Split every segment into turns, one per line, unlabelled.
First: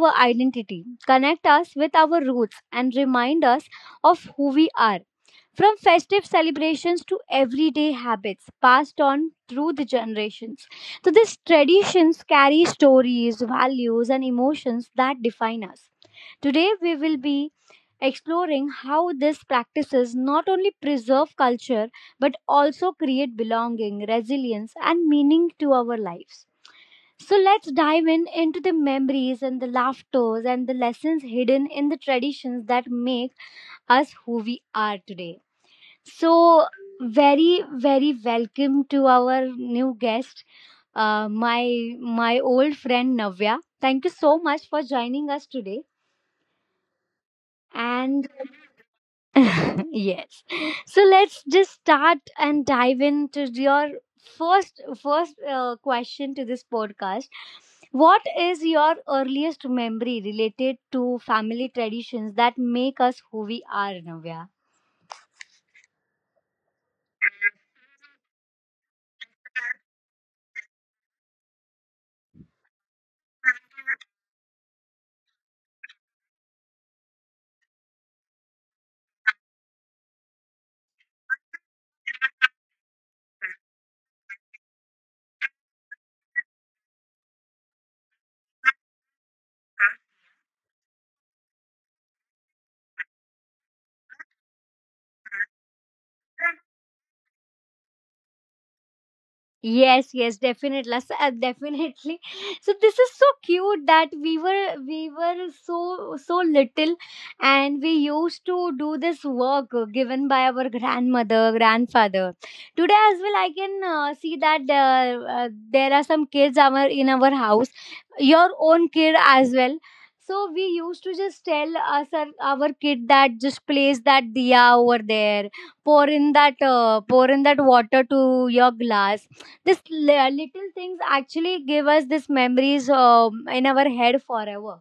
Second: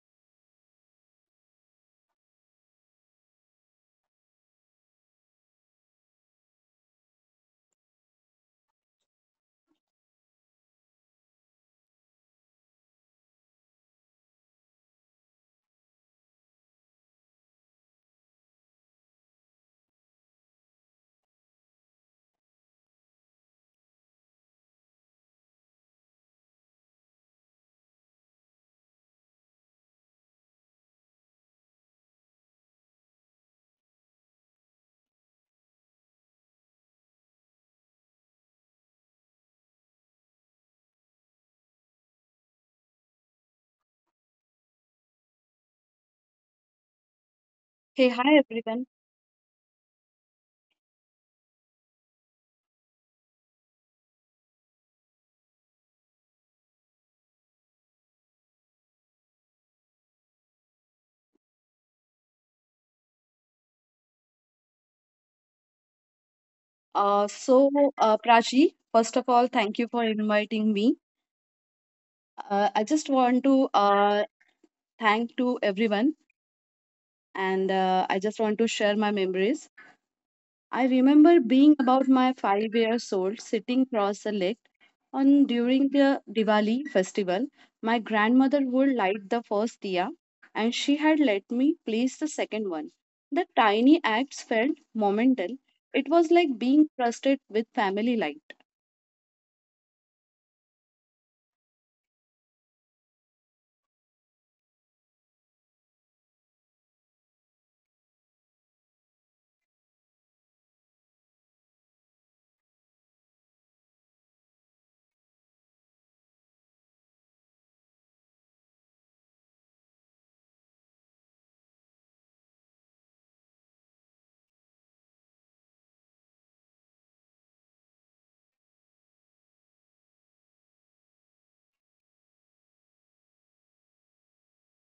our identity, connect us with our roots, and remind us of who we are. From festive celebrations to everyday habits passed on through the generations. So, these traditions carry stories, values, and emotions that define us. Today, we will be exploring how these practices not only preserve culture but also create belonging, resilience, and meaning to our lives. So, let's dive in into the memories and the laughters and the lessons hidden in the traditions that make us who we are today. So, very, very welcome to our new guest, my old friend Navya. Thank you so much for joining us today.
Hey,
And
hi everyone.
yes, so let's just start and dive into your first question to this podcast. What is your earliest memory related to family traditions that make us who we are, Navya?
Uh, so, Prachi, first of all, thank you for inviting me. I just want to thank to everyone, and I just want to share my memories. I remember being about my 5 years old, sitting cross the lake on during the Diwali festival. My grandmother would light the first diya, and she had let me place the second one. The tiny acts felt momental. It was like being trusted with family light.
Yes, yes, definitely. Definitely. So this is so cute that we were so so little, and we used to do this work given by our grandmother, grandfather. Today as well, I can see that there are some kids our in our house, your own kid as well. So we used to just tell us our kid that just place that diya over there, pour in that water to your glass. Little things actually give us these memories in our head forever.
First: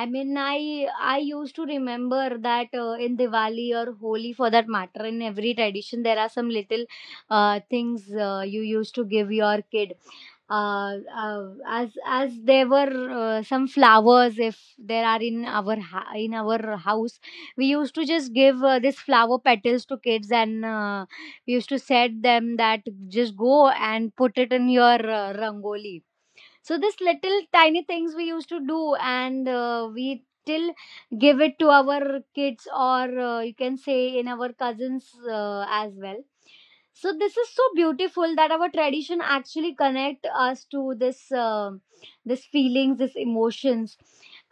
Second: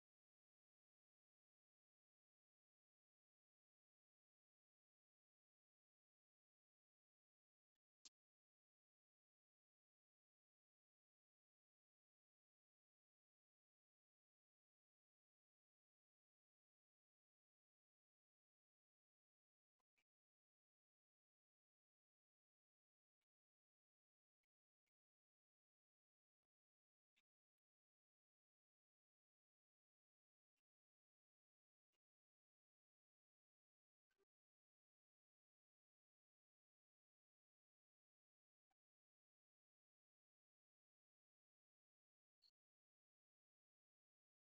I mean, I used to remember that in Diwali or Holi, for that matter, in every tradition, there are some little things you used to give your kid. As there were some flowers, if there are in our in our house, we used to just give this flower petals to kids, and we used to said them that just go and put it in your rangoli. So this little tiny things we used to do, and we still give it to our kids, or you can say in our cousins as well. So this is so beautiful that our tradition actually connect us to this feelings, this emotions.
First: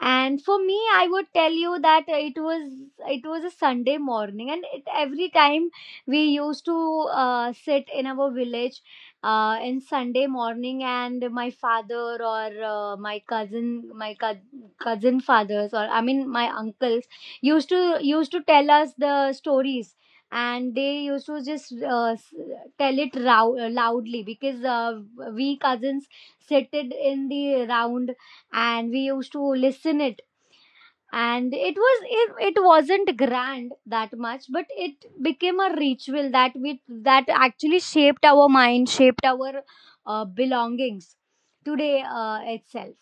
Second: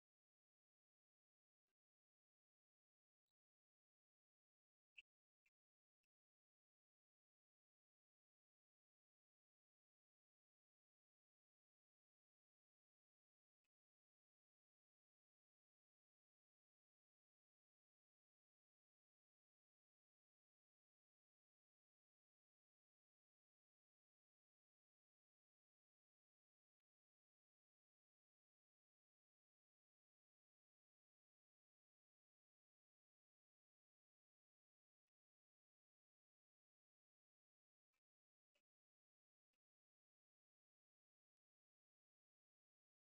And for me, I would tell you that it was a Sunday morning, and every time we used to sit in our village in Sunday morning, and my father or my cousin, my cou- cousin fathers, or I mean my uncles used to tell us the stories, and they used to just tell it loudly because we cousins sit it in the round, and we used to listen it. And it wasn't grand that much, but it became a ritual that we that actually shaped our mind, shaped our belongings today itself.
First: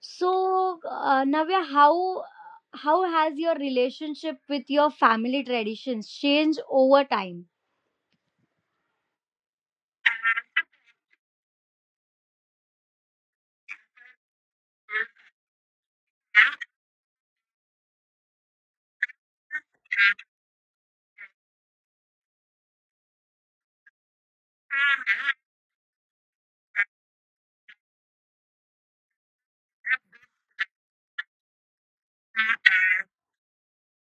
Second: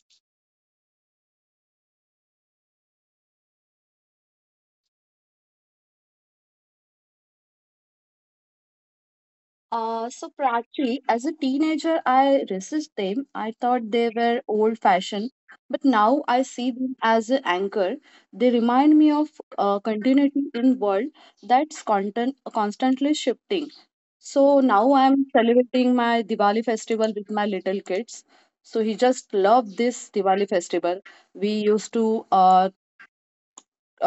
So Navya, how has your relationship with your family traditions changed over time?
So practically, as a teenager, I resist them. I thought they were old-fashioned, but now I see them as an anchor. They remind me of continuity in world that's content constantly shifting. So now I am celebrating my Diwali festival with my little kids. So he just loved this Diwali festival. We used to uh,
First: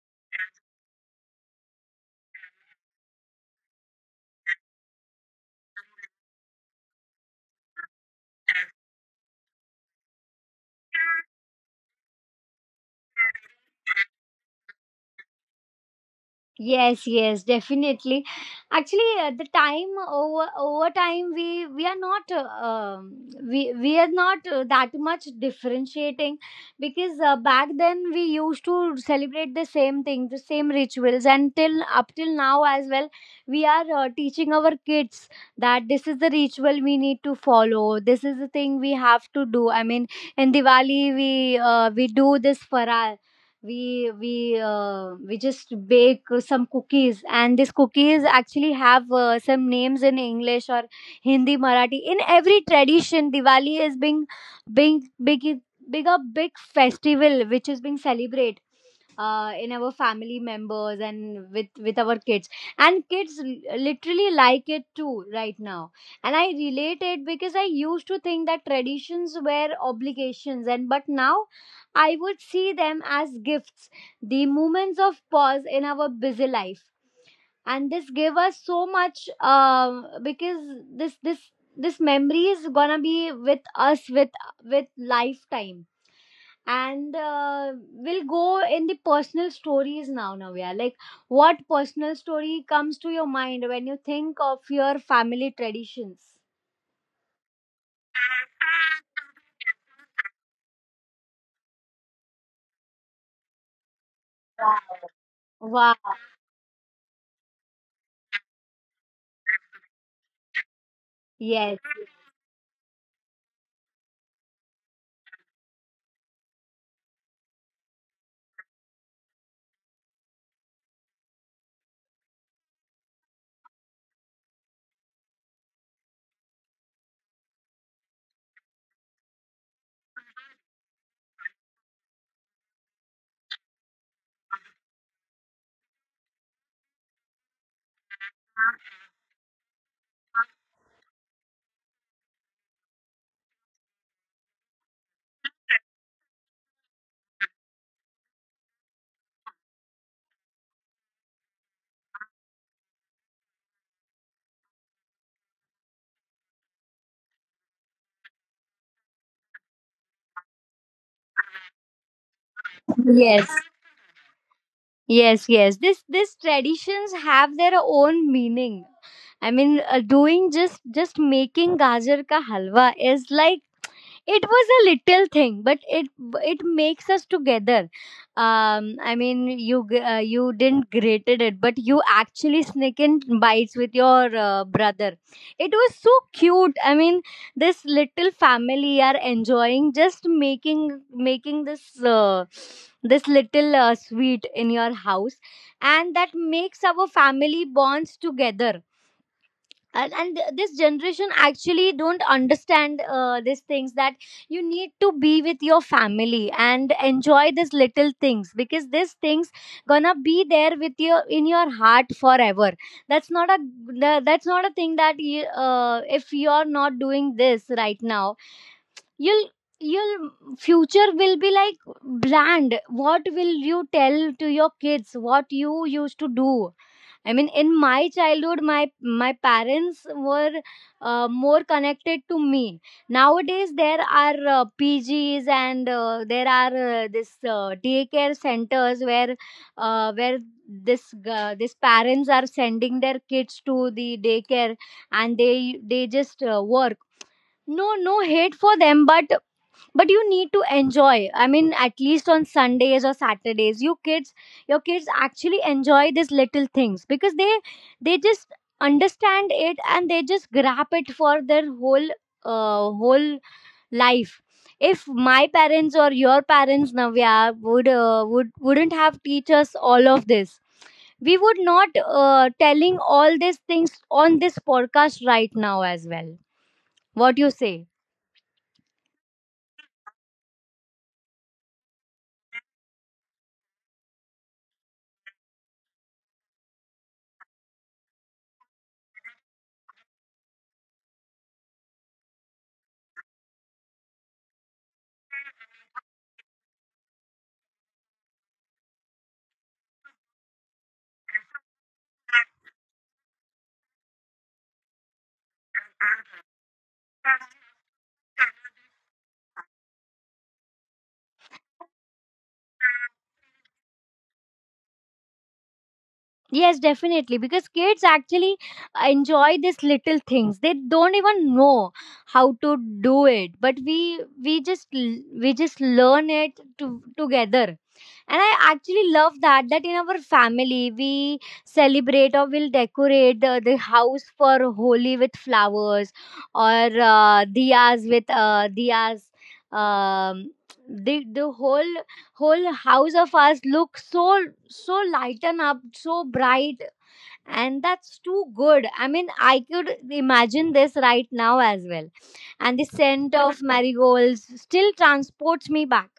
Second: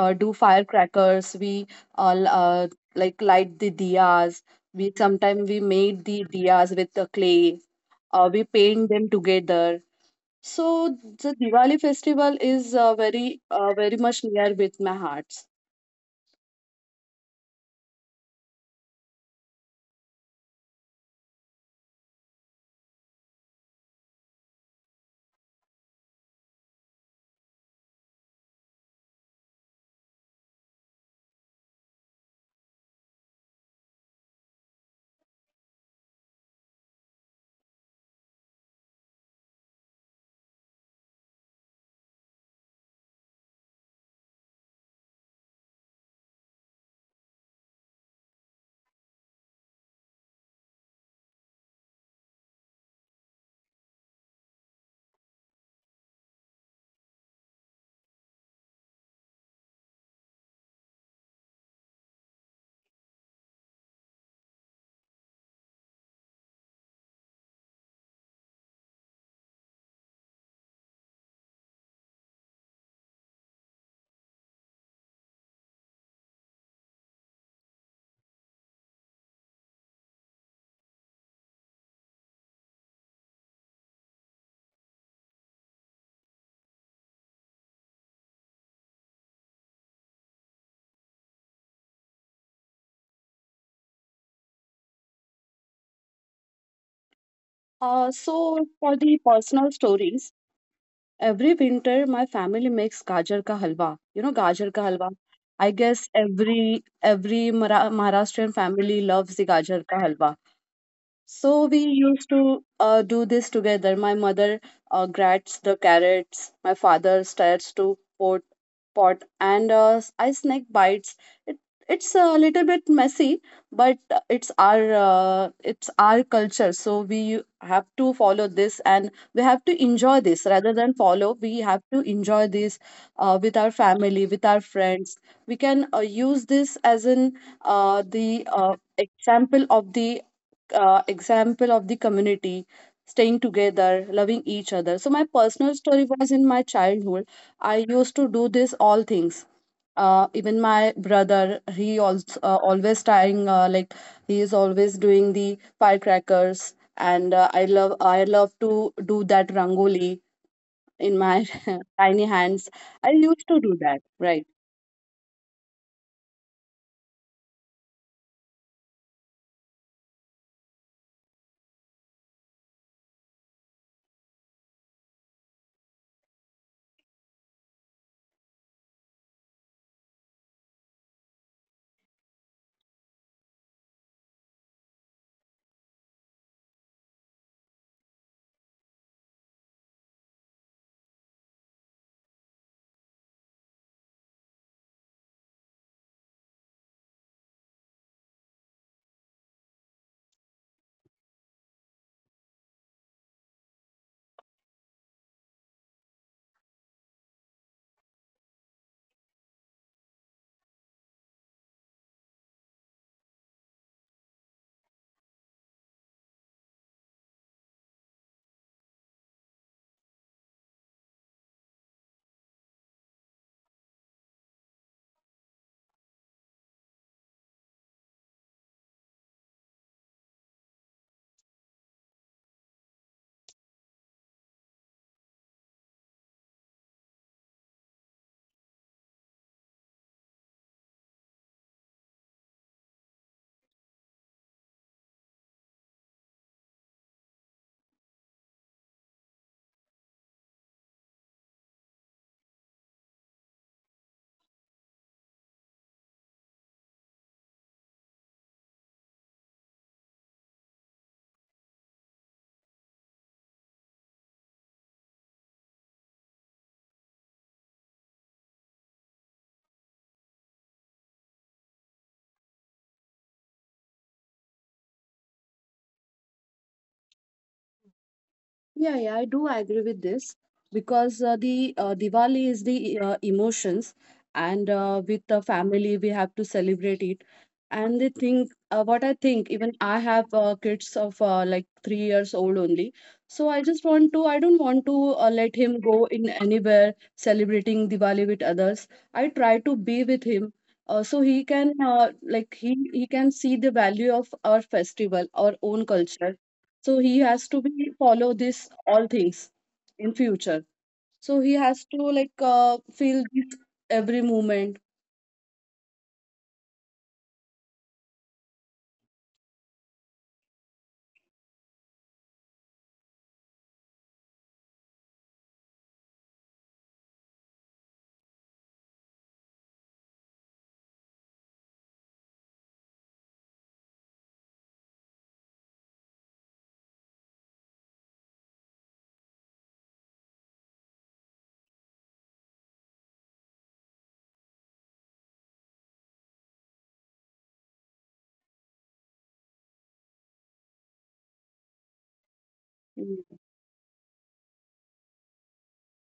uh, do firecrackers, we all like light the diyas, we sometimes we made the diyas with the clay, we paint them together. So the diwali festival is very very much near with my heart.
Yes, yes, definitely. Actually, the time over over time, we are not we we are not that much differentiating, because back then we used to celebrate the same thing, the same rituals, and till up till now as well, we are teaching our kids that this is the ritual we need to follow. This is the thing we have to do. I mean, in Diwali, we do this farar. We just bake some cookies, and these cookies actually have some names in English or Hindi, Marathi. In every tradition, Diwali is being big big a big festival which is being celebrated in our family members and with our kids, and kids literally like it too right now. And I relate it, because I used to think that traditions were obligations and but now I would see them as gifts, the moments of pause in our busy life, and this gave us so much, um, because this this this memory is gonna be with us with lifetime. And we'll go in the personal stories now, Navya. Like, what personal story comes to your mind when you think of your family traditions?
So for the personal stories, every winter my family makes gajar ka halwa. You know gajar ka halwa, I
Wow.
guess every Maharashtrian family loves the gajar ka halwa. So
Yes,
we used to do this together. My mother grats the carrots. My father stirs to pot, and I snack bites. It, it's a little bit messy, but it's our culture. So we have to follow this, and we have to enjoy this rather than follow. We have to enjoy this with our family, with our friends. We can use this as an the example of the example of the community staying together, loving each other. So my personal story was in my childhood. I used to do this all things. Even my brother, he also always trying, like he is always doing the firecrackers, and I love I love to do that rangoli in my tiny hands. I used
yes.
to do that, right?
Yes, yes. This traditions have their own meaning. I mean, doing just making gajar ka halwa is like, it was a little thing, but it makes us together. Um, I mean you didn't grated it, but you actually sneak in bites with your brother. It was so cute. I mean, this little family are enjoying just making this this little sweet in your house, and that makes our family bonds together. And this generation actually don't understand these things, that you need to be with your family and enjoy these little things, because these things gonna be there with you in your heart forever. That's not a that's not a thing that if you're not doing this right now, you'll your future will be like bland. What will you tell to your kids, what you used to do? I mean, in my childhood, my parents were more connected to me. Nowadays there are PGs, and there are this daycare centers where uh, where this this parents are sending their kids to the daycare, and they just work. No, no hate for them, but you need to enjoy. I mean, at least on Sundays or Saturdays, your kids actually enjoy these little things, because they just understand it, and they just grab it for their whole whole life. If my parents or your parents, Navya, would wouldn't have teach us all of this, we would not telling all these things on this podcast right now as well. What do you say?
Yeah, yeah, I do agree with this because the Diwali is the emotions, and with the family we have to celebrate it. And they think what I think. Even I have kids of like 3 years old only, so I just want to. I don't want to let him go in anywhere celebrating Diwali with others. I try to be with him. So he can like he can see the value of our festival, our own culture. So he has to be follow this all things in future. So he has to like feel this every moment.
Yes, definitely. Because kids actually enjoy these little things. They don't even know how to do it, but we just learn it to, together. And I actually love that in our family, we celebrate or will decorate the house for Holi with flowers, or diyas. Um, the whole whole house of us look so so lighten up, so bright. And that's too good. I mean, I could imagine this right now as well. And the scent
Mm,
of marigolds still transports me back.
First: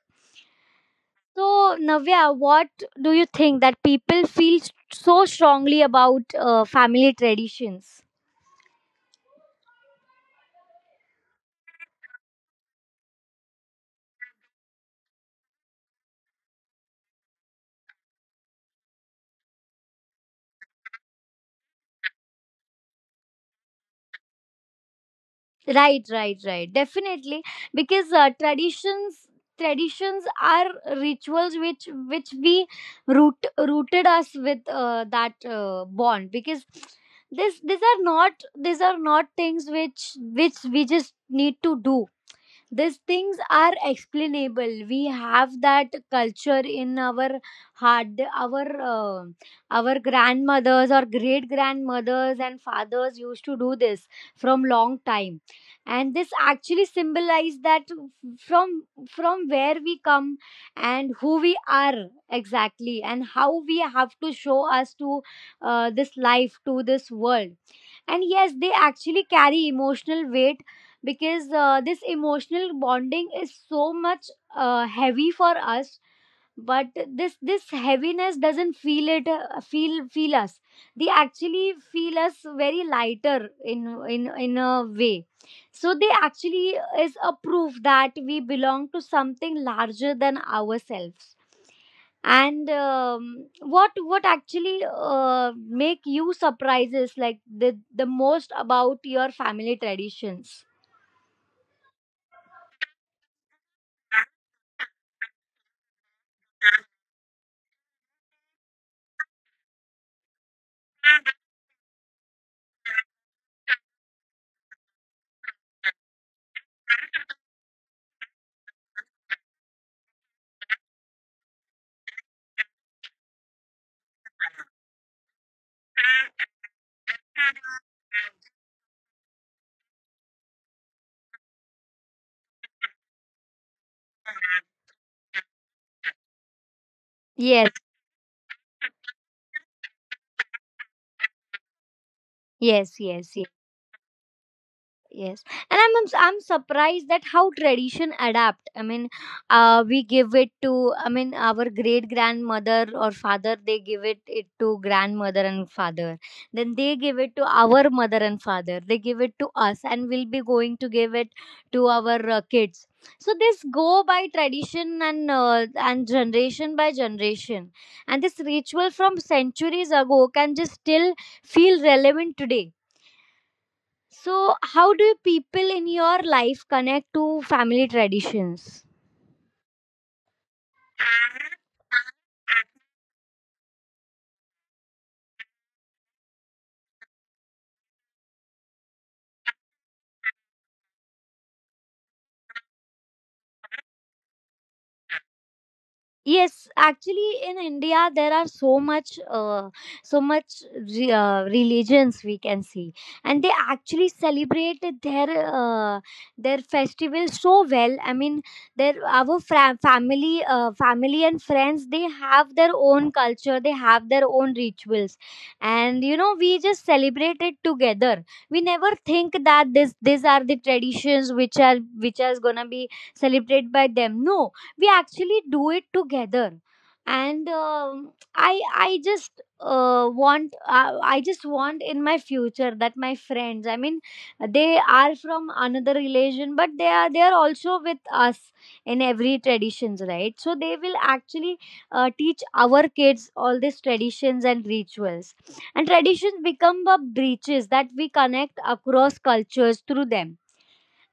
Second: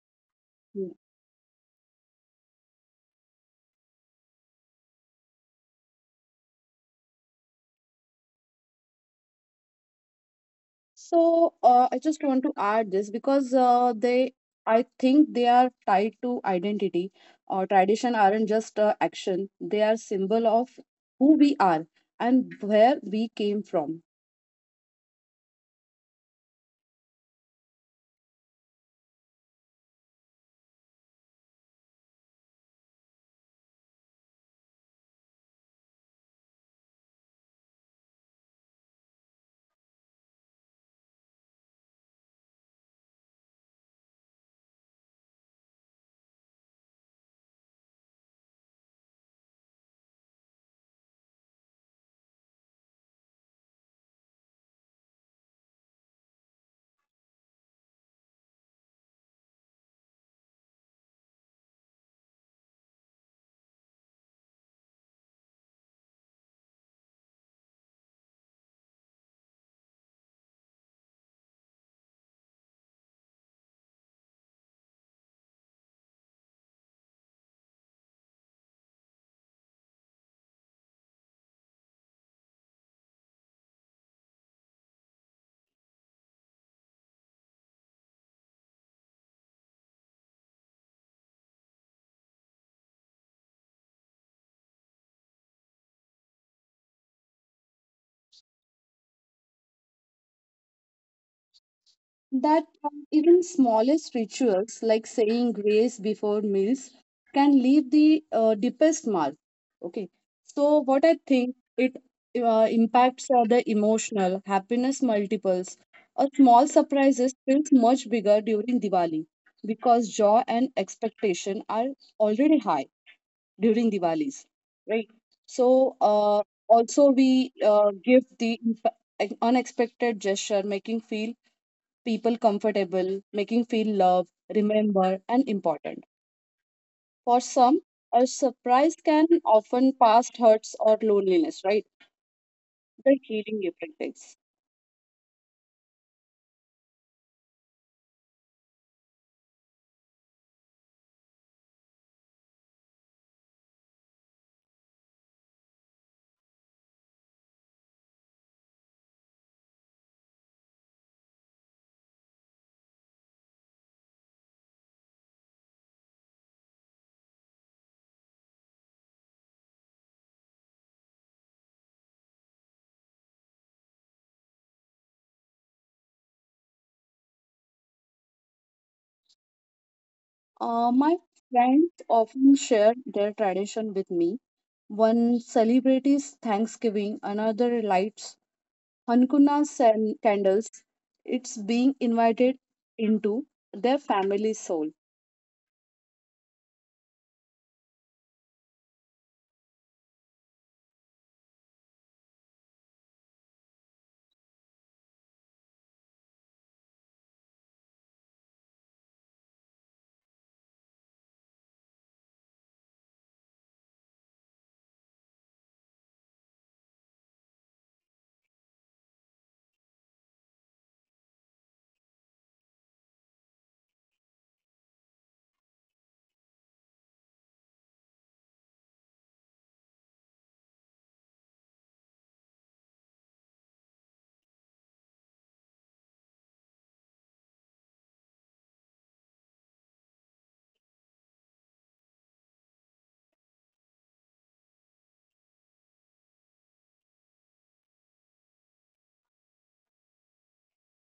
mm.
So, Navya, what do you think that people feel so strongly about family traditions?
So I just want to add this because they I think they are tied to identity, or tradition aren't just action. They are symbol of who we are and where we came from.
Right, right, right. Definitely, because traditions are rituals which we rooted us with that bond, because this these are not, these are not things which we just need to do. These things are explainable. We have that culture in our heart. Our our grandmothers or great grandmothers and fathers used to do this from long time, and this actually symbolize that from from where we come, and who we are exactly, and how we have to show us to this life, to this world. And yes, they actually carry emotional weight, because this emotional bonding is so much heavy for us. But this heaviness doesn't feel it, feel us. They actually feel us very lighter in a way. So they actually is a proof that we belong to something larger than ourselves. And what actually uh, make you surprises, like, the most about your family traditions?
That even smallest rituals like saying grace before meals can leave the deepest mark. Okay, so what I think, it impacts are the emotional happiness multiples. A small surprises feels much bigger during diwali because joy and expectation are already high during diwalis, right? So also we give the unexpected gesture, making feel people comfortable, making feel loved, remembered, and important. For
Yes,
some, a surprise can often past hurts or loneliness, right?
yes,
The
yes, yes,
healing effect takes.
yes. And I'm surprised that how tradition adapt. I mean, we give it to, I mean, our great grandmother or father. They give it to grandmother and father. Then they give it to our mother and father. They give it to us, and we'll be going to give it to our kids. So this go by tradition, and generation by generation, and this ritual from centuries ago can just still feel relevant today. So, how do people in your life connect to family traditions?
My friends often share their tradition with me. One celebrates Thanksgiving, another lights Hanukkah and candles. It's being invited into their family soul.
Yes, actually, in India there are so much, so much religions we can see, and they actually celebrate their festival so well. I mean, family, family and friends, they have their own culture, they have their own rituals, and you know, we just celebrate it together. We never think that this these are the traditions which are, which are gonna be celebrated by them. No, we actually do it together and I I just want I just want in my future that my friends, they are from another religion but they are also with us in every traditions, right? So they will actually teach our kids all these traditions and rituals, and traditions become the breaches that we connect across cultures through them.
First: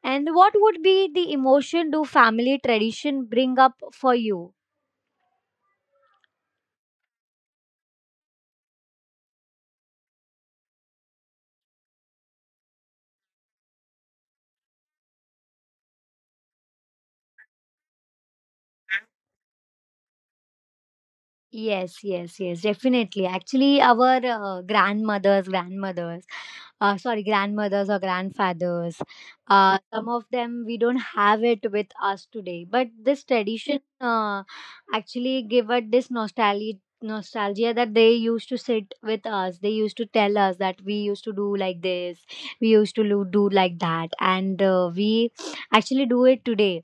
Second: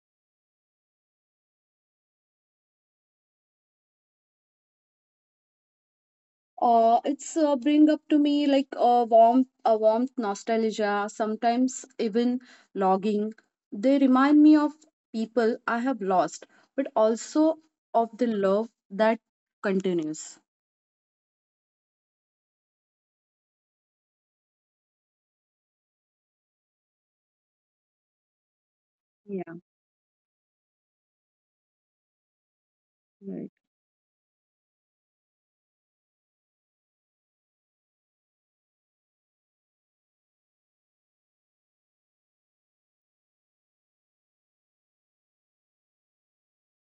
And what would be the emotion do family tradition bring up for you?
It's bring up to me like a warmth, a warmth nostalgia, sometimes even logging. They remind me of people I have lost, but also of the love that continues.
Yes, yes, yes, definitely. Actually, our grandmothers, sorry, grandmothers or grandfathers,
Yeah,
some of them we don't have it with us today. But this
right.
tradition actually give us this nostalgia, that they used to sit with us. They used to tell us that we used to do like this, we used to lo- do like that, and we actually do it today.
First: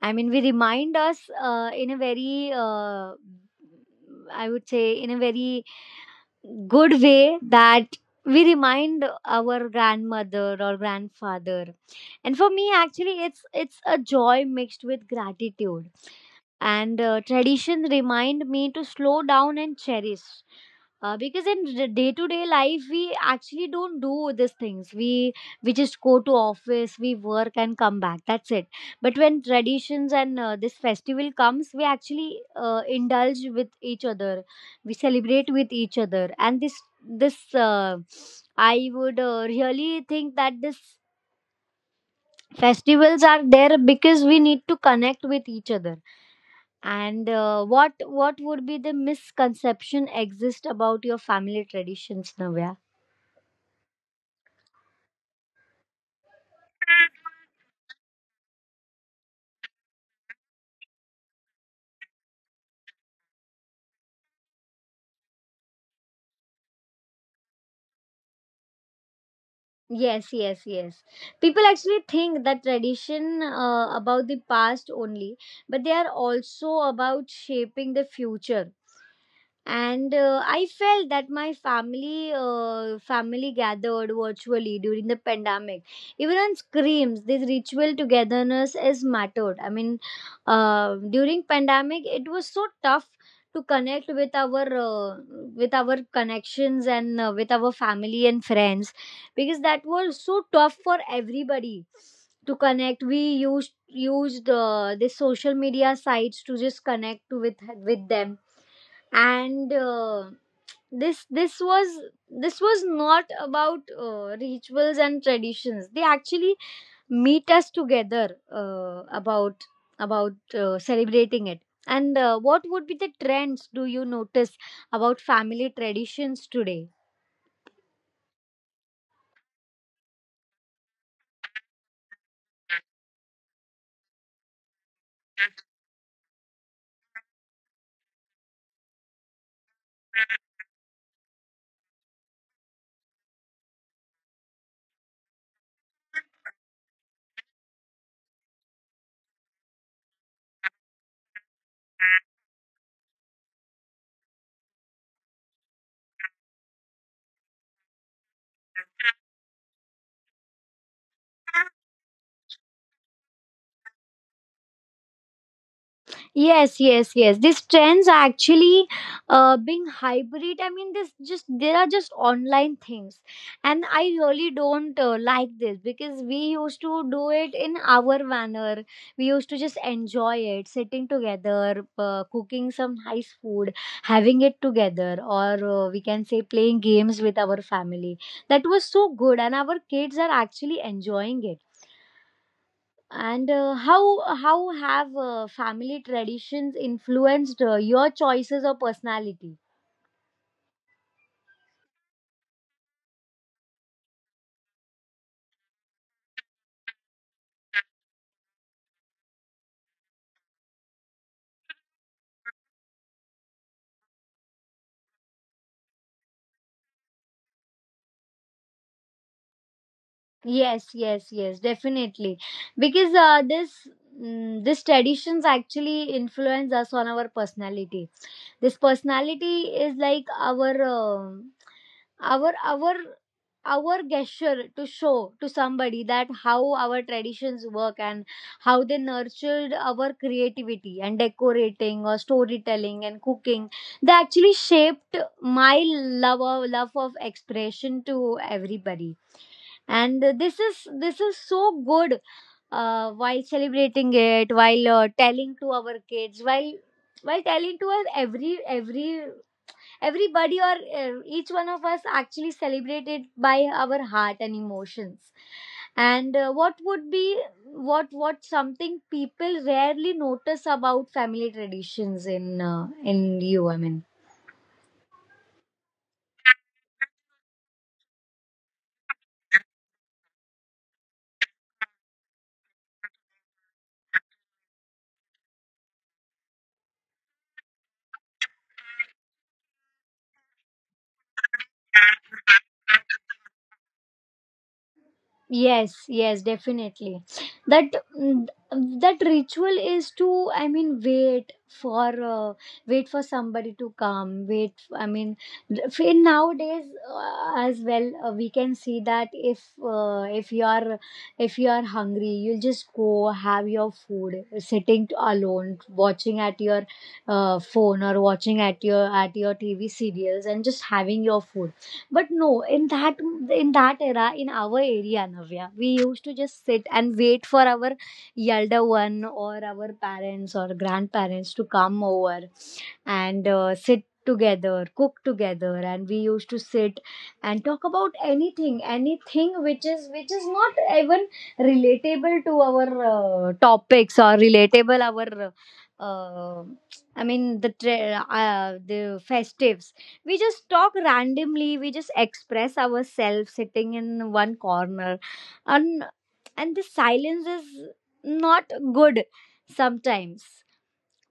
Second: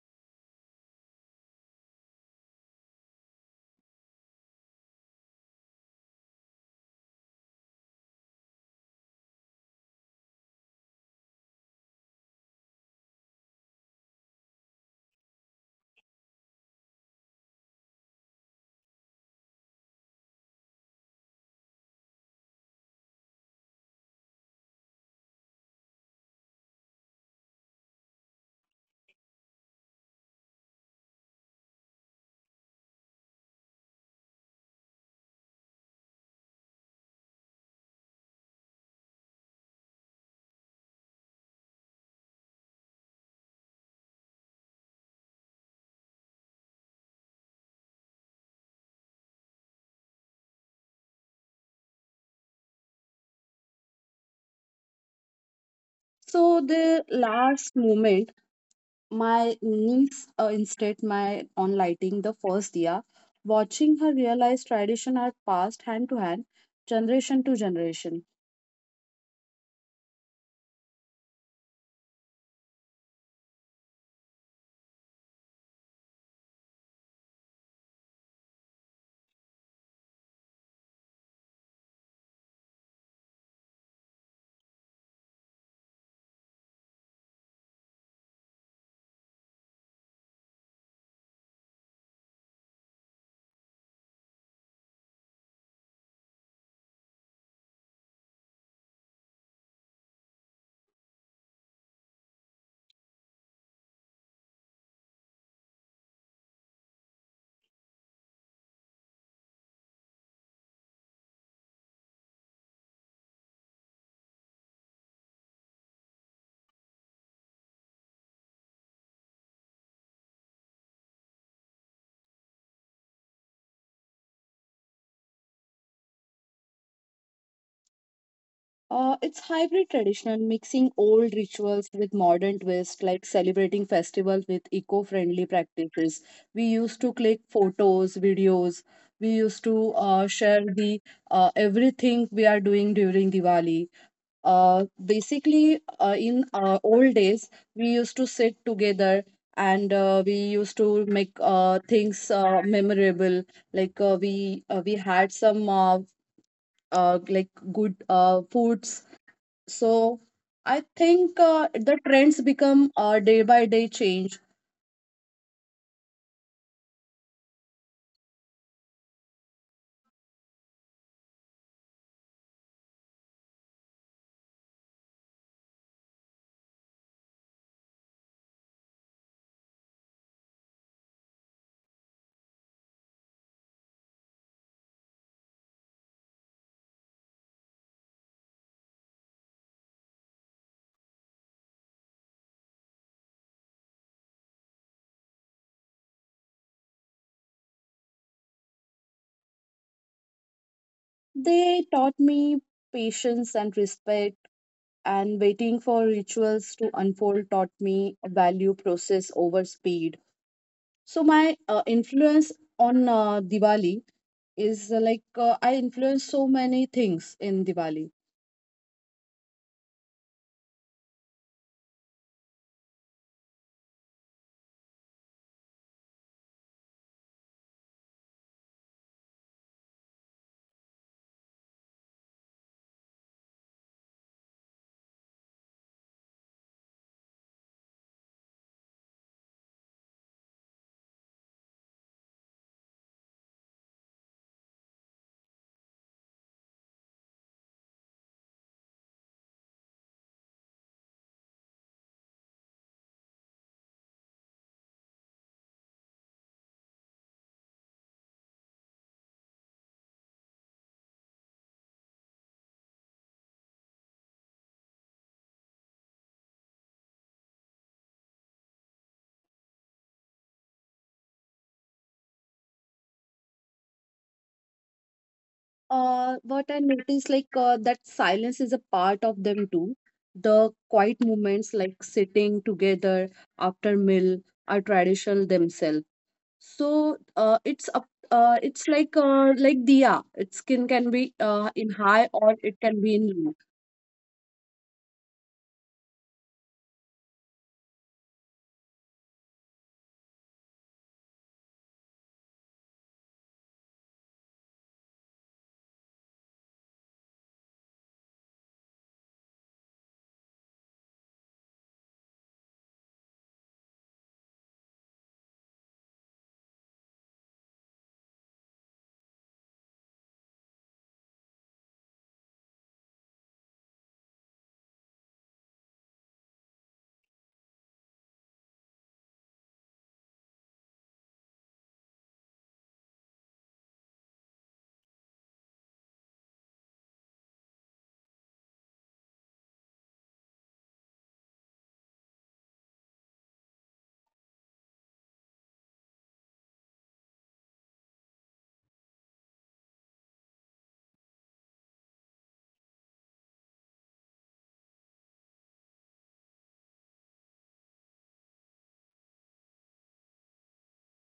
I mean, we remind us in a very, I would say, in a very good way that we remind our grandmother or grandfather. And for me actually it's a joy mixed with gratitude, and traditions remind me to slow down and cherish, because in day to day life we actually don't do these things. We just go to office, we work and come back, that's it. But when traditions and this festival comes, we actually indulge with each other, we celebrate with each other. And this this uh, i would uh, really think that this festivals are there because we need to connect with each other. And what would be the misconception exist about your family traditions, Navya?
So the last moment, my niece instead my on lighting the first year, watching her realize tradition are passed hand to hand, generation to generation.
Yes, yes, yes. People actually think that tradition about the past only, but they are also about shaping the future. And I felt that my family gathered virtually during the pandemic. Even on screams, this ritual togetherness is mattered. I mean, during pandemic it was so tough to connect with our connections, and with our family and friends, because that was so tough for everybody to connect. We used the social media sites to just connect with them. And this this was this was not about rituals and traditions. They actually meet us together about celebrating it. And what would be the trends do you notice about family traditions today?
It's hybrid traditional, mixing old rituals with modern twist, like celebrating festivals with eco-friendly practices. We used to click photos, videos. We used to share the everything we are doing during Diwali. Uh, Basically, in old days, we used to sit together and we used to make things memorable. Like we had some like good foods. So I think the trends become day by day change.
Yes, yes, yes. These trends are actually being hybrid. I mean, this just there are just online things, and I really don't like this, because we used to do it in our manner. We used to just enjoy it, sitting together, cooking some nice food, having it together, or we can say playing games with our family. That was so good, and our kids are actually enjoying it. And how have family traditions influenced your choices or personality?
They taught me patience and respect, and waiting for rituals to unfold taught me value process over speed. So my influence on Diwali is like I influence so many things in Diwali.
Yes, yes, yes, definitely. Because this traditions actually influence us on our personality. This personality is like our our our gesture to show to somebody that how our traditions work, and how they nurtured our creativity and decorating or storytelling and cooking. They actually shaped my love of expression to everybody, and this is so good while celebrating it, while telling to our kids, while telling to us. Everybody or each one of us actually celebrate it by our heart and emotions. And what would be what something people rarely notice about family traditions in you?
What I notice, like that silence is a part of them too. The quiet moments, like sitting together after meal, are traditional themselves. So uh, it's up, it's like like diya. Its skin can be in high or it can be in low.
Yes, yes, definitely. that mm, that ritual is to, I mean, wait for wait for somebody to come. Wait, I mean, in nowadays as well, we can see that if you are, if you are hungry, you'll just go have your food sitting alone, watching at your phone or watching at your TV serials and just having your food. But no, in that in that era, in our area, Navya, we used to just sit and wait for our elder one or our parents or grandparents to come over and sit together, cook together, and we used to sit and talk about anything, anything which is not even relatable to our topics, or relatable our uh, I mean the tra- the festives. We just talk randomly, we just express ourselves sitting in one corner. And the silence is not good sometimes,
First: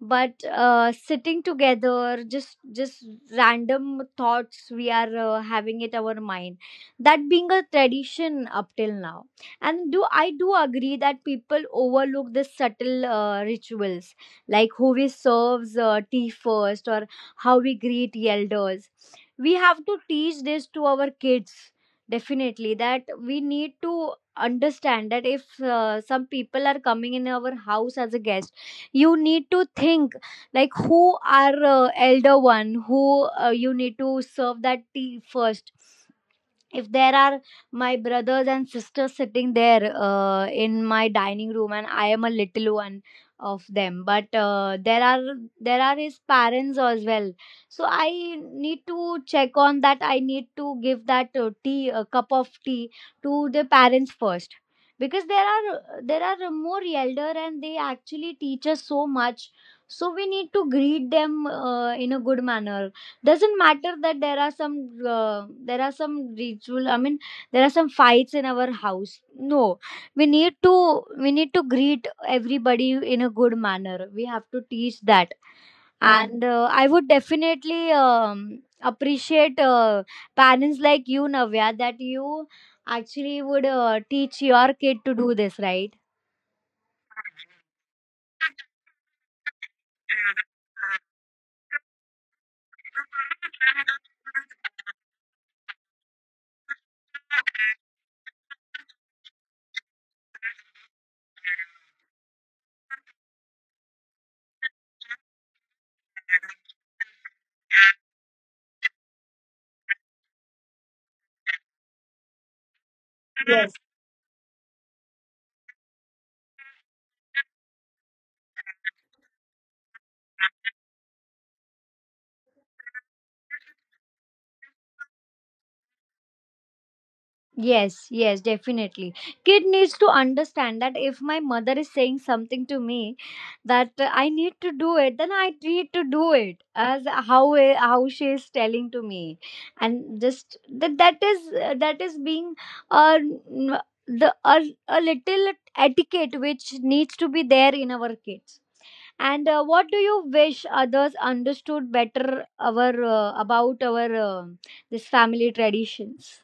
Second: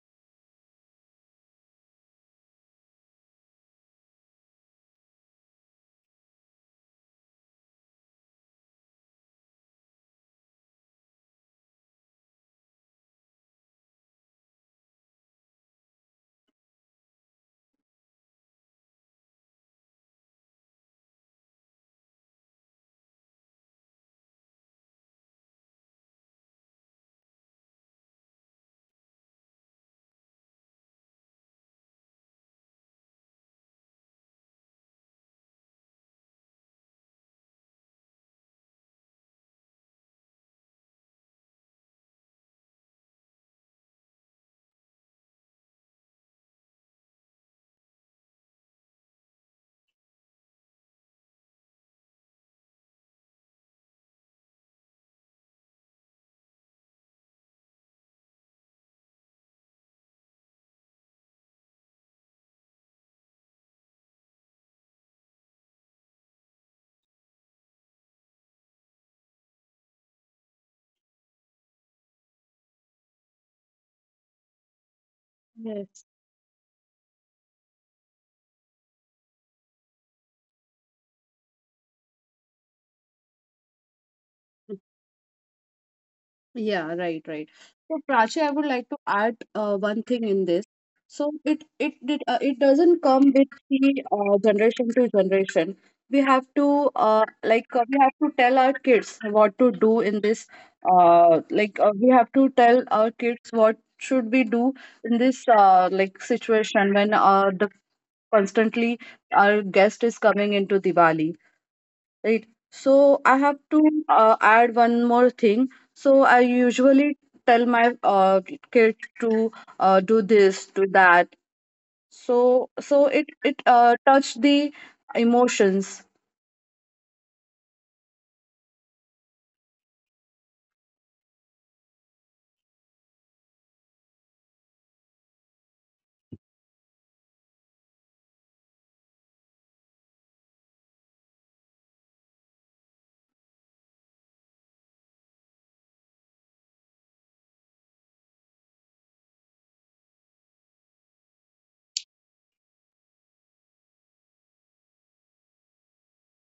but sitting together, just random thoughts we are having it our mind, that being a tradition up till now. And do I do agree that people overlook the subtle rituals like who we serves tea first, or how we greet elders. We have to teach this to our kids, definitely, that we need to understand that if some people are coming in our house as a guest, you need to think like who are elder one, who you need to serve that tea first. If there are my brothers and sisters sitting there in my dining room, and I am a little one of them, but there are his parents as well, so I need to check on that. I need to give that tea a cup of tea to the parents first, because there are more elder and they actually teach us so much. So we need to greet them in a good manner. Doesn't matter that there are some ritual, I mean, there are some fights in our house. No, we need to we need to greet everybody in a good manner. We have to teach that. Yeah.
Yes.
And I would definitely appreciate parents like you, Navya, that you actually would teach your kid to do this, right?
Yeah, right, right. So Prachi, I would like to add one thing in this. So it doesn't come with the generation to generation. We have to we have to tell our kids what to do in this. We have to tell our kids what should we do in this like situation when the constantly our guest is coming into Diwali. Right. So I have to add one more thing. So I usually tell my kid to do this, do that. So so it touched the emotions.
Yes, yes, definitely. Kid needs to understand that if my mother is saying something to me that I need to do it, then I need to do it as how she is telling to me. And just that is being uh, n- the a, a little etiquette which needs to be there in our kids. And what do you wish others understood better our about our this family traditions?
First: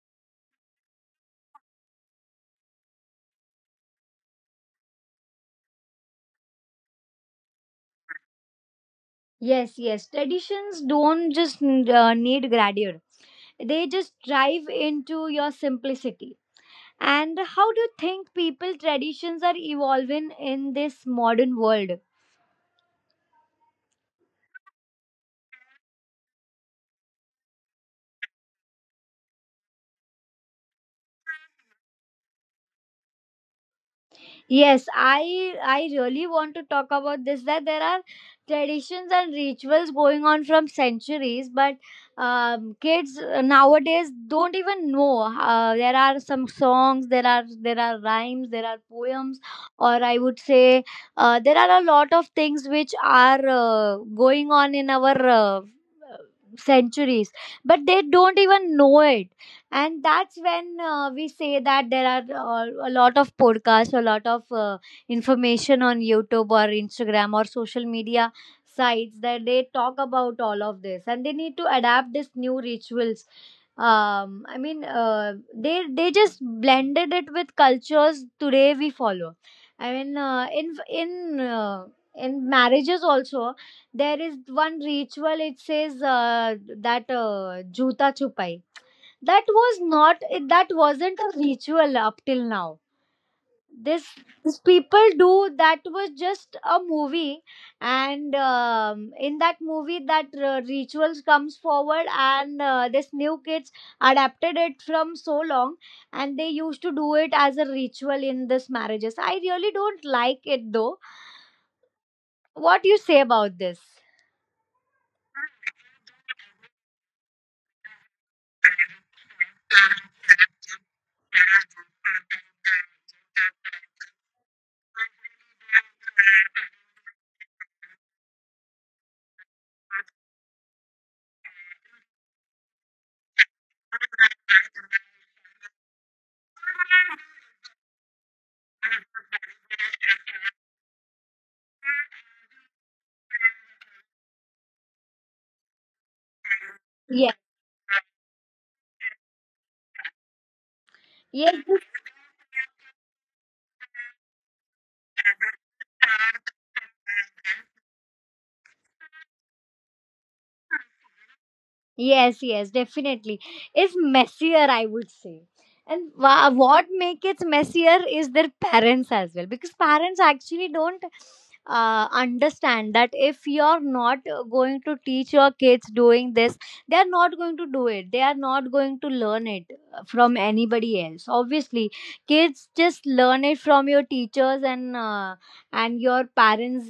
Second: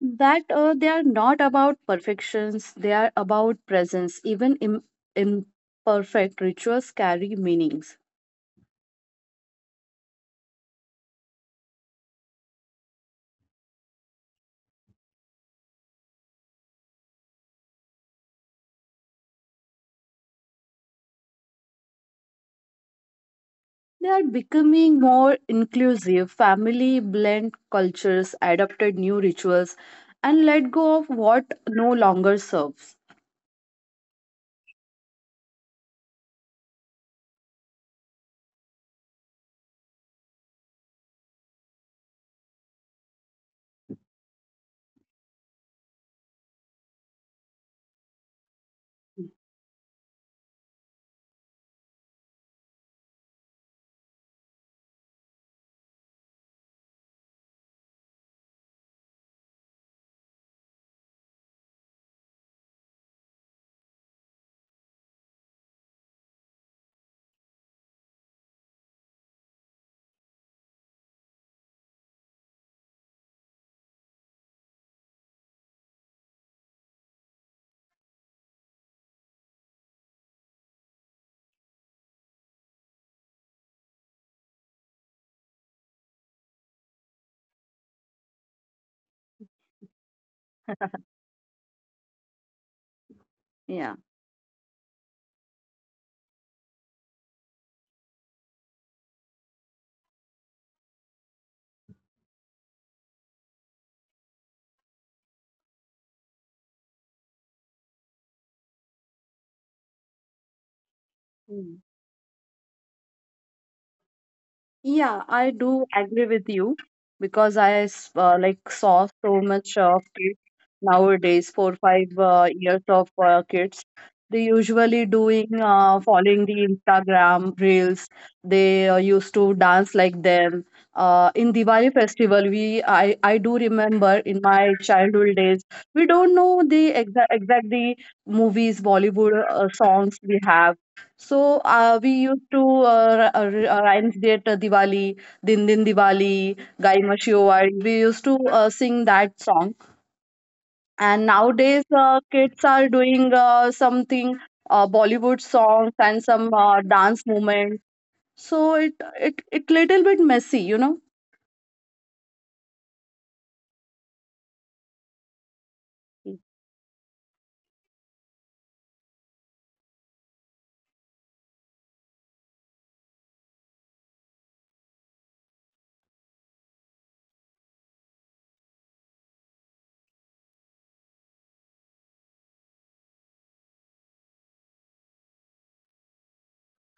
That they are not about perfections, they are about presence. Even imperfect rituals carry meanings.
Yes, yes. Traditions don't just need grandeur. They just drive into your simplicity. And how do you think people traditions are evolving in this modern world?
They are becoming more inclusive, family blend cultures, adopted new rituals and let go of what no longer serves.
Yes, I really want to talk about this, that there are traditions and rituals going on from centuries, but kids nowadays don't even know. There are some songs, there are rhymes, there are
Hm.
poems, or I would say there are a lot of things which are going on in our centuries, but they don't even know it. And that's when we say that there are a lot of podcasts, a lot of information on YouTube or Instagram or social media sites, that they talk about all of this, and they need to adapt these new rituals. I mean, they just blended it with cultures today we follow. I mean, in uh, in marriages also, there is one ritual, it says that juta chupai. That was not, that wasn't a ritual up till now.
Yeah.
this, this people do, that was just a movie. And in that movie that rituals comes forward, and this new kids adapted it from so long, and they used to do it as a ritual in this marriages. I really don't like it though.
Mhm.
What do you say about this?
Yeah, I do agree with you because like saw so much of kids nowadays, 4 5 years of kids. They usually doing following the Instagram reels. They used to dance like them. In Diwali festival, we I do remember in my childhood days. We don't know the exact exact the movies, Bollywood songs we have. So we used to rhymes that Diwali, Din Din Diwali, Gai
yeah
Mashiwari. We used to sing that song. And
yes
nowadays, kids are doing something Bollywood songs and some dance movement. So it little bit messy, you know.
Yes, yes, definitely. It's messier, I would say. And what make it messier is their parents as well, because parents actually don't understand that if you're not going to teach your kids doing this, they are not going to do it. They are not going to learn it from anybody else. Obviously, kids just learn it from your teachers and your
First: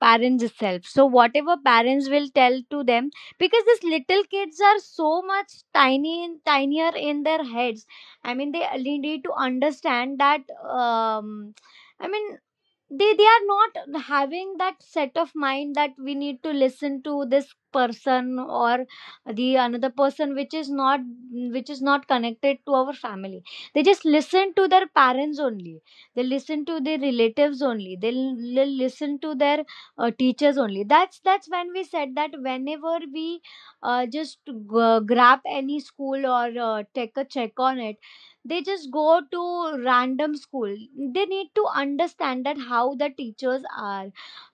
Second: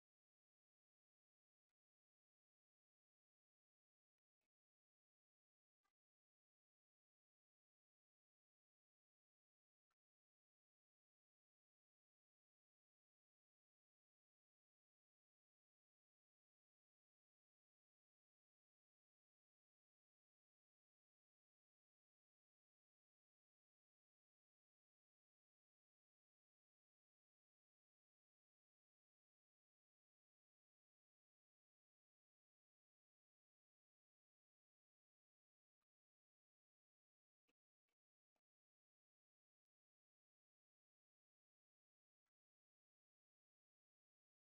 parents itself. So whatever parents will tell to them, because these little kids are so much tiny and tinier in their heads, they really need to understand that um, i mean they are not having that set of mind that we need to listen to this person or the another person which is not connected to our family. They just listen to their parents only, they listen to their relatives only, they listen to their teachers only. That's when we said that whenever we uh, just g- grab any school or take a check on it, they just go to random school. They need to understand that how the teachers are,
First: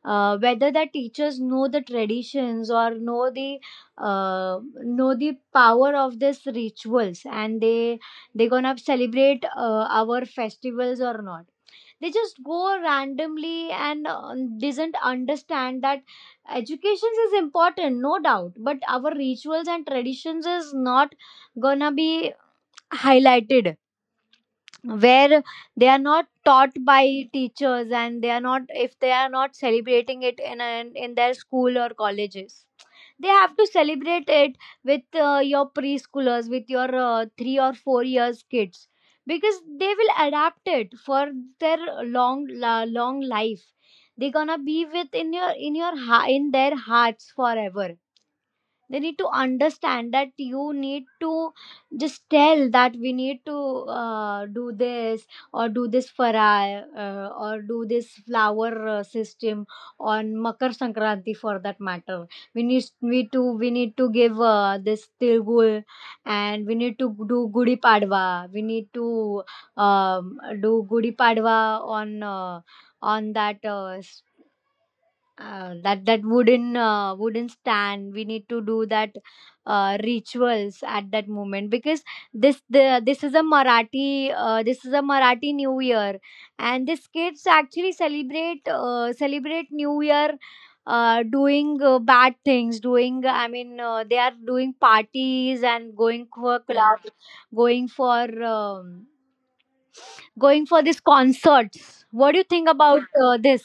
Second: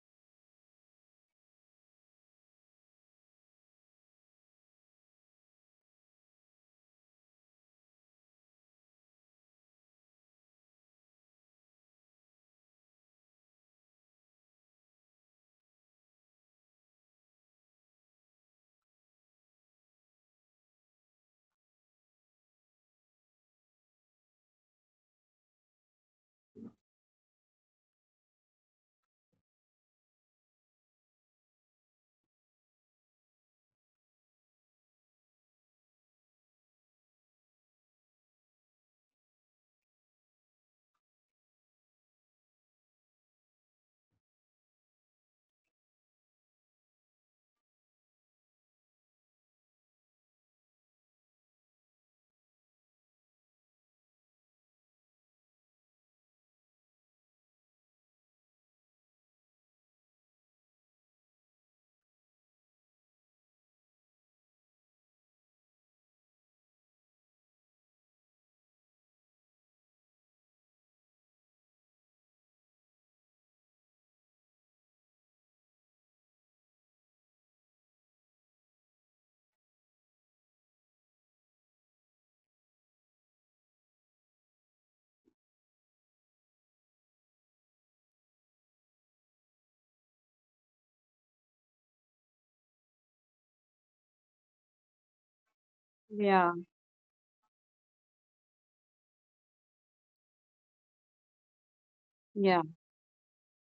whether the teachers know the traditions or know the power of this rituals, and they gonna celebrate our festivals or not. They just go randomly and doesn't understand that education is important, no doubt, but our rituals and traditions is not gonna be highlighted where they are not taught by teachers, and they are not celebrating it in an in their school or colleges. They have to celebrate it with your preschoolers, with your 3 or 4 years kids, because they will adapt it for their long life. They're gonna be with in their hearts forever. They need to understand that you need to just tell that we need to do this or do this farai or do this flower system on makar sankranti, for that matter. We need to give this tilgul, and we need to do gudi padwa. We need to um, do gudi padwa on that that wooden wooden stand. We need to do that rituals at that moment, because this is a marathi new year. And these kids actually celebrate celebrate new year doing bad things, doing, they are doing parties and going
Yeah,
for clubs, going for um, going for these concerts. What do you
yeah.
think about this?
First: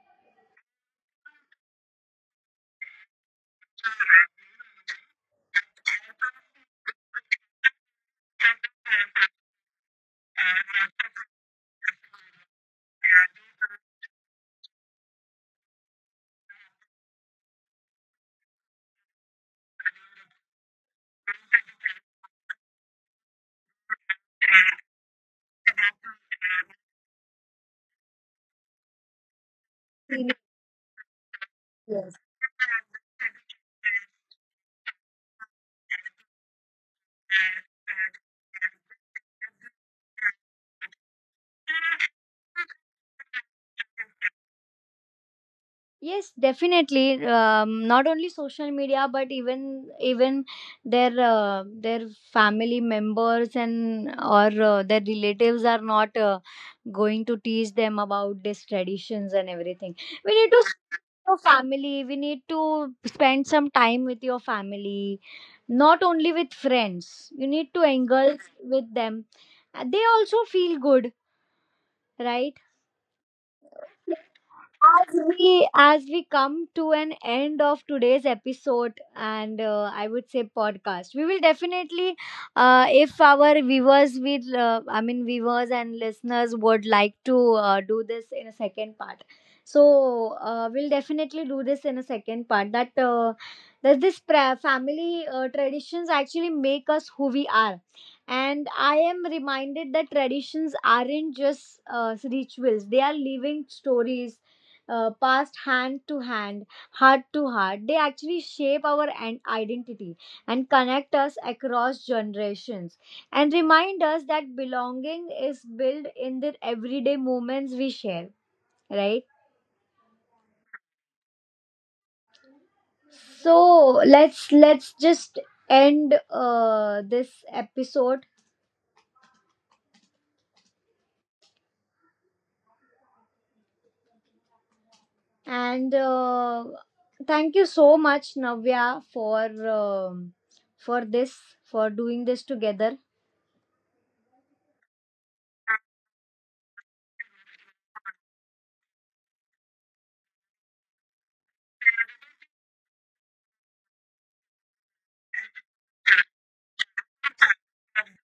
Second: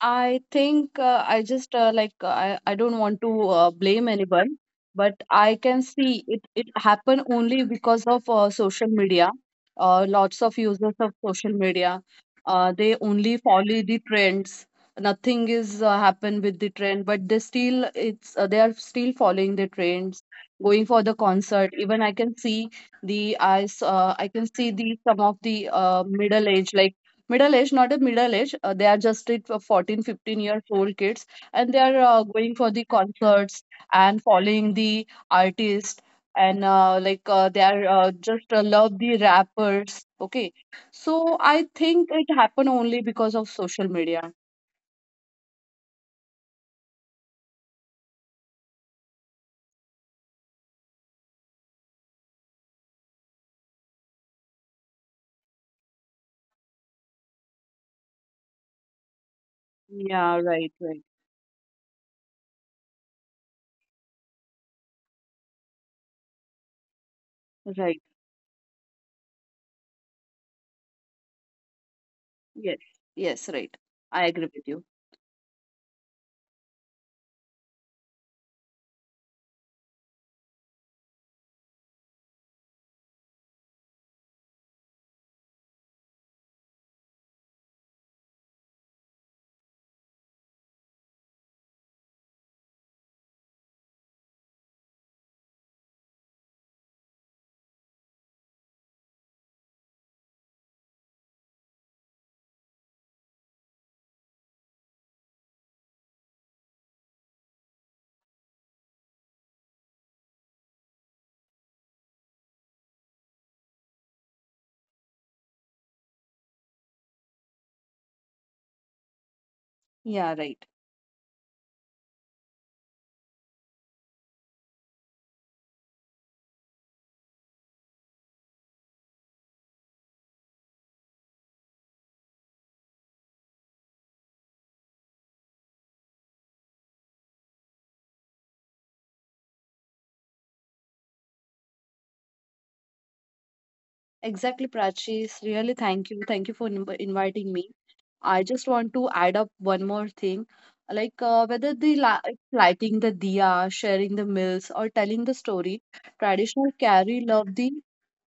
I think I just like I don't want to blame anyone, but I can see it happened only because of social media. Lots of users of social media, they only follow the trends. Nothing is happen with the trend, but they still it's they are still following the trends, going for the concert. Even I can see I can see the some of the middle age, like middle age, not a middle age, they are just it for 14 15 year old kids, and they are going for the concerts and following the artist, and they are just love the rappers. Okay, so I think it happened only because of social media.
Yes, definitely. Not only social media, but even their family members and or their relatives are not going to teach them about these traditions and everything. We
Yeah,
need to
right,
see
right,
your family. We need to spend some time with your family, not only with friends. You need to
right.
engage with them. They also feel good, right?
Yes, yes, right, I agree with you.
As we come to an end of today's episode, and I would say podcast, we will definitely if our viewers will viewers and listeners would like to do this in a second part, so we'll definitely do this in a second part, that family traditions actually make us who we are. And I am reminded that traditions aren't just rituals, they are living stories passed hand to hand, heart to heart. They actually shape our identity and connect us across generations, and remind us that belonging is built in the everyday moments we share, right?
Yeah, right.
So let's just end this episode and thank you so much Navya for this, for doing this together.
Exactly, Prachi, really thank you, thank you for inviting me. I just want to add up one more thing, like whether the lighting the diya, sharing the meals, or telling the story, traditional carry love the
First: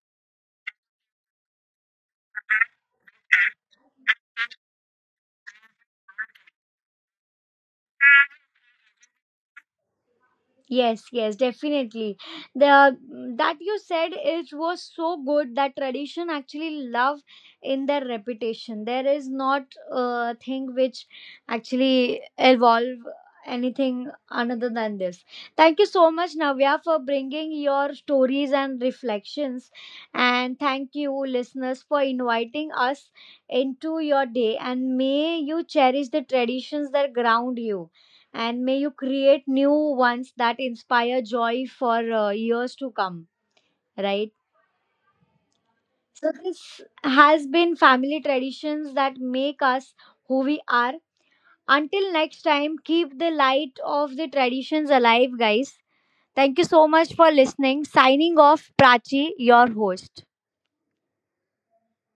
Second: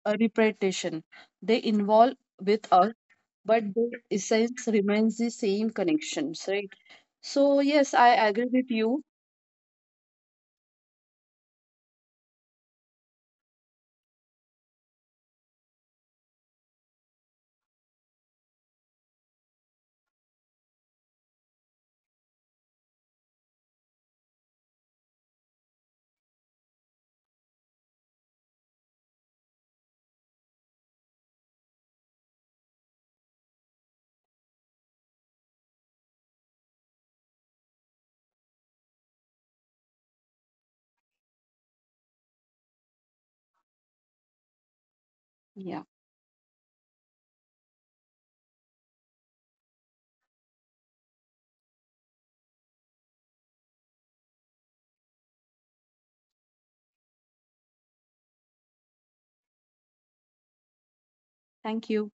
repetition. They involve with us, but the essence remains the same connections, right? So yes, I agree with you.
Yes, yes, definitely. The that you said, it was so good, that tradition actually love in their reputation. There is not a thing which actually evolve anything another than this. Thank you so much, Navya, for bringing your stories and reflections, and thank you, listeners, for inviting us into your day. And may you cherish the traditions that ground you, and may you create new ones that inspire joy for years to come, right?
Yeah,
So this has been family traditions that make us who we are. Until next time, keep the light of the traditions alive, guys. Thank you so much for listening. Signing off, Prachi, your host.
thank you.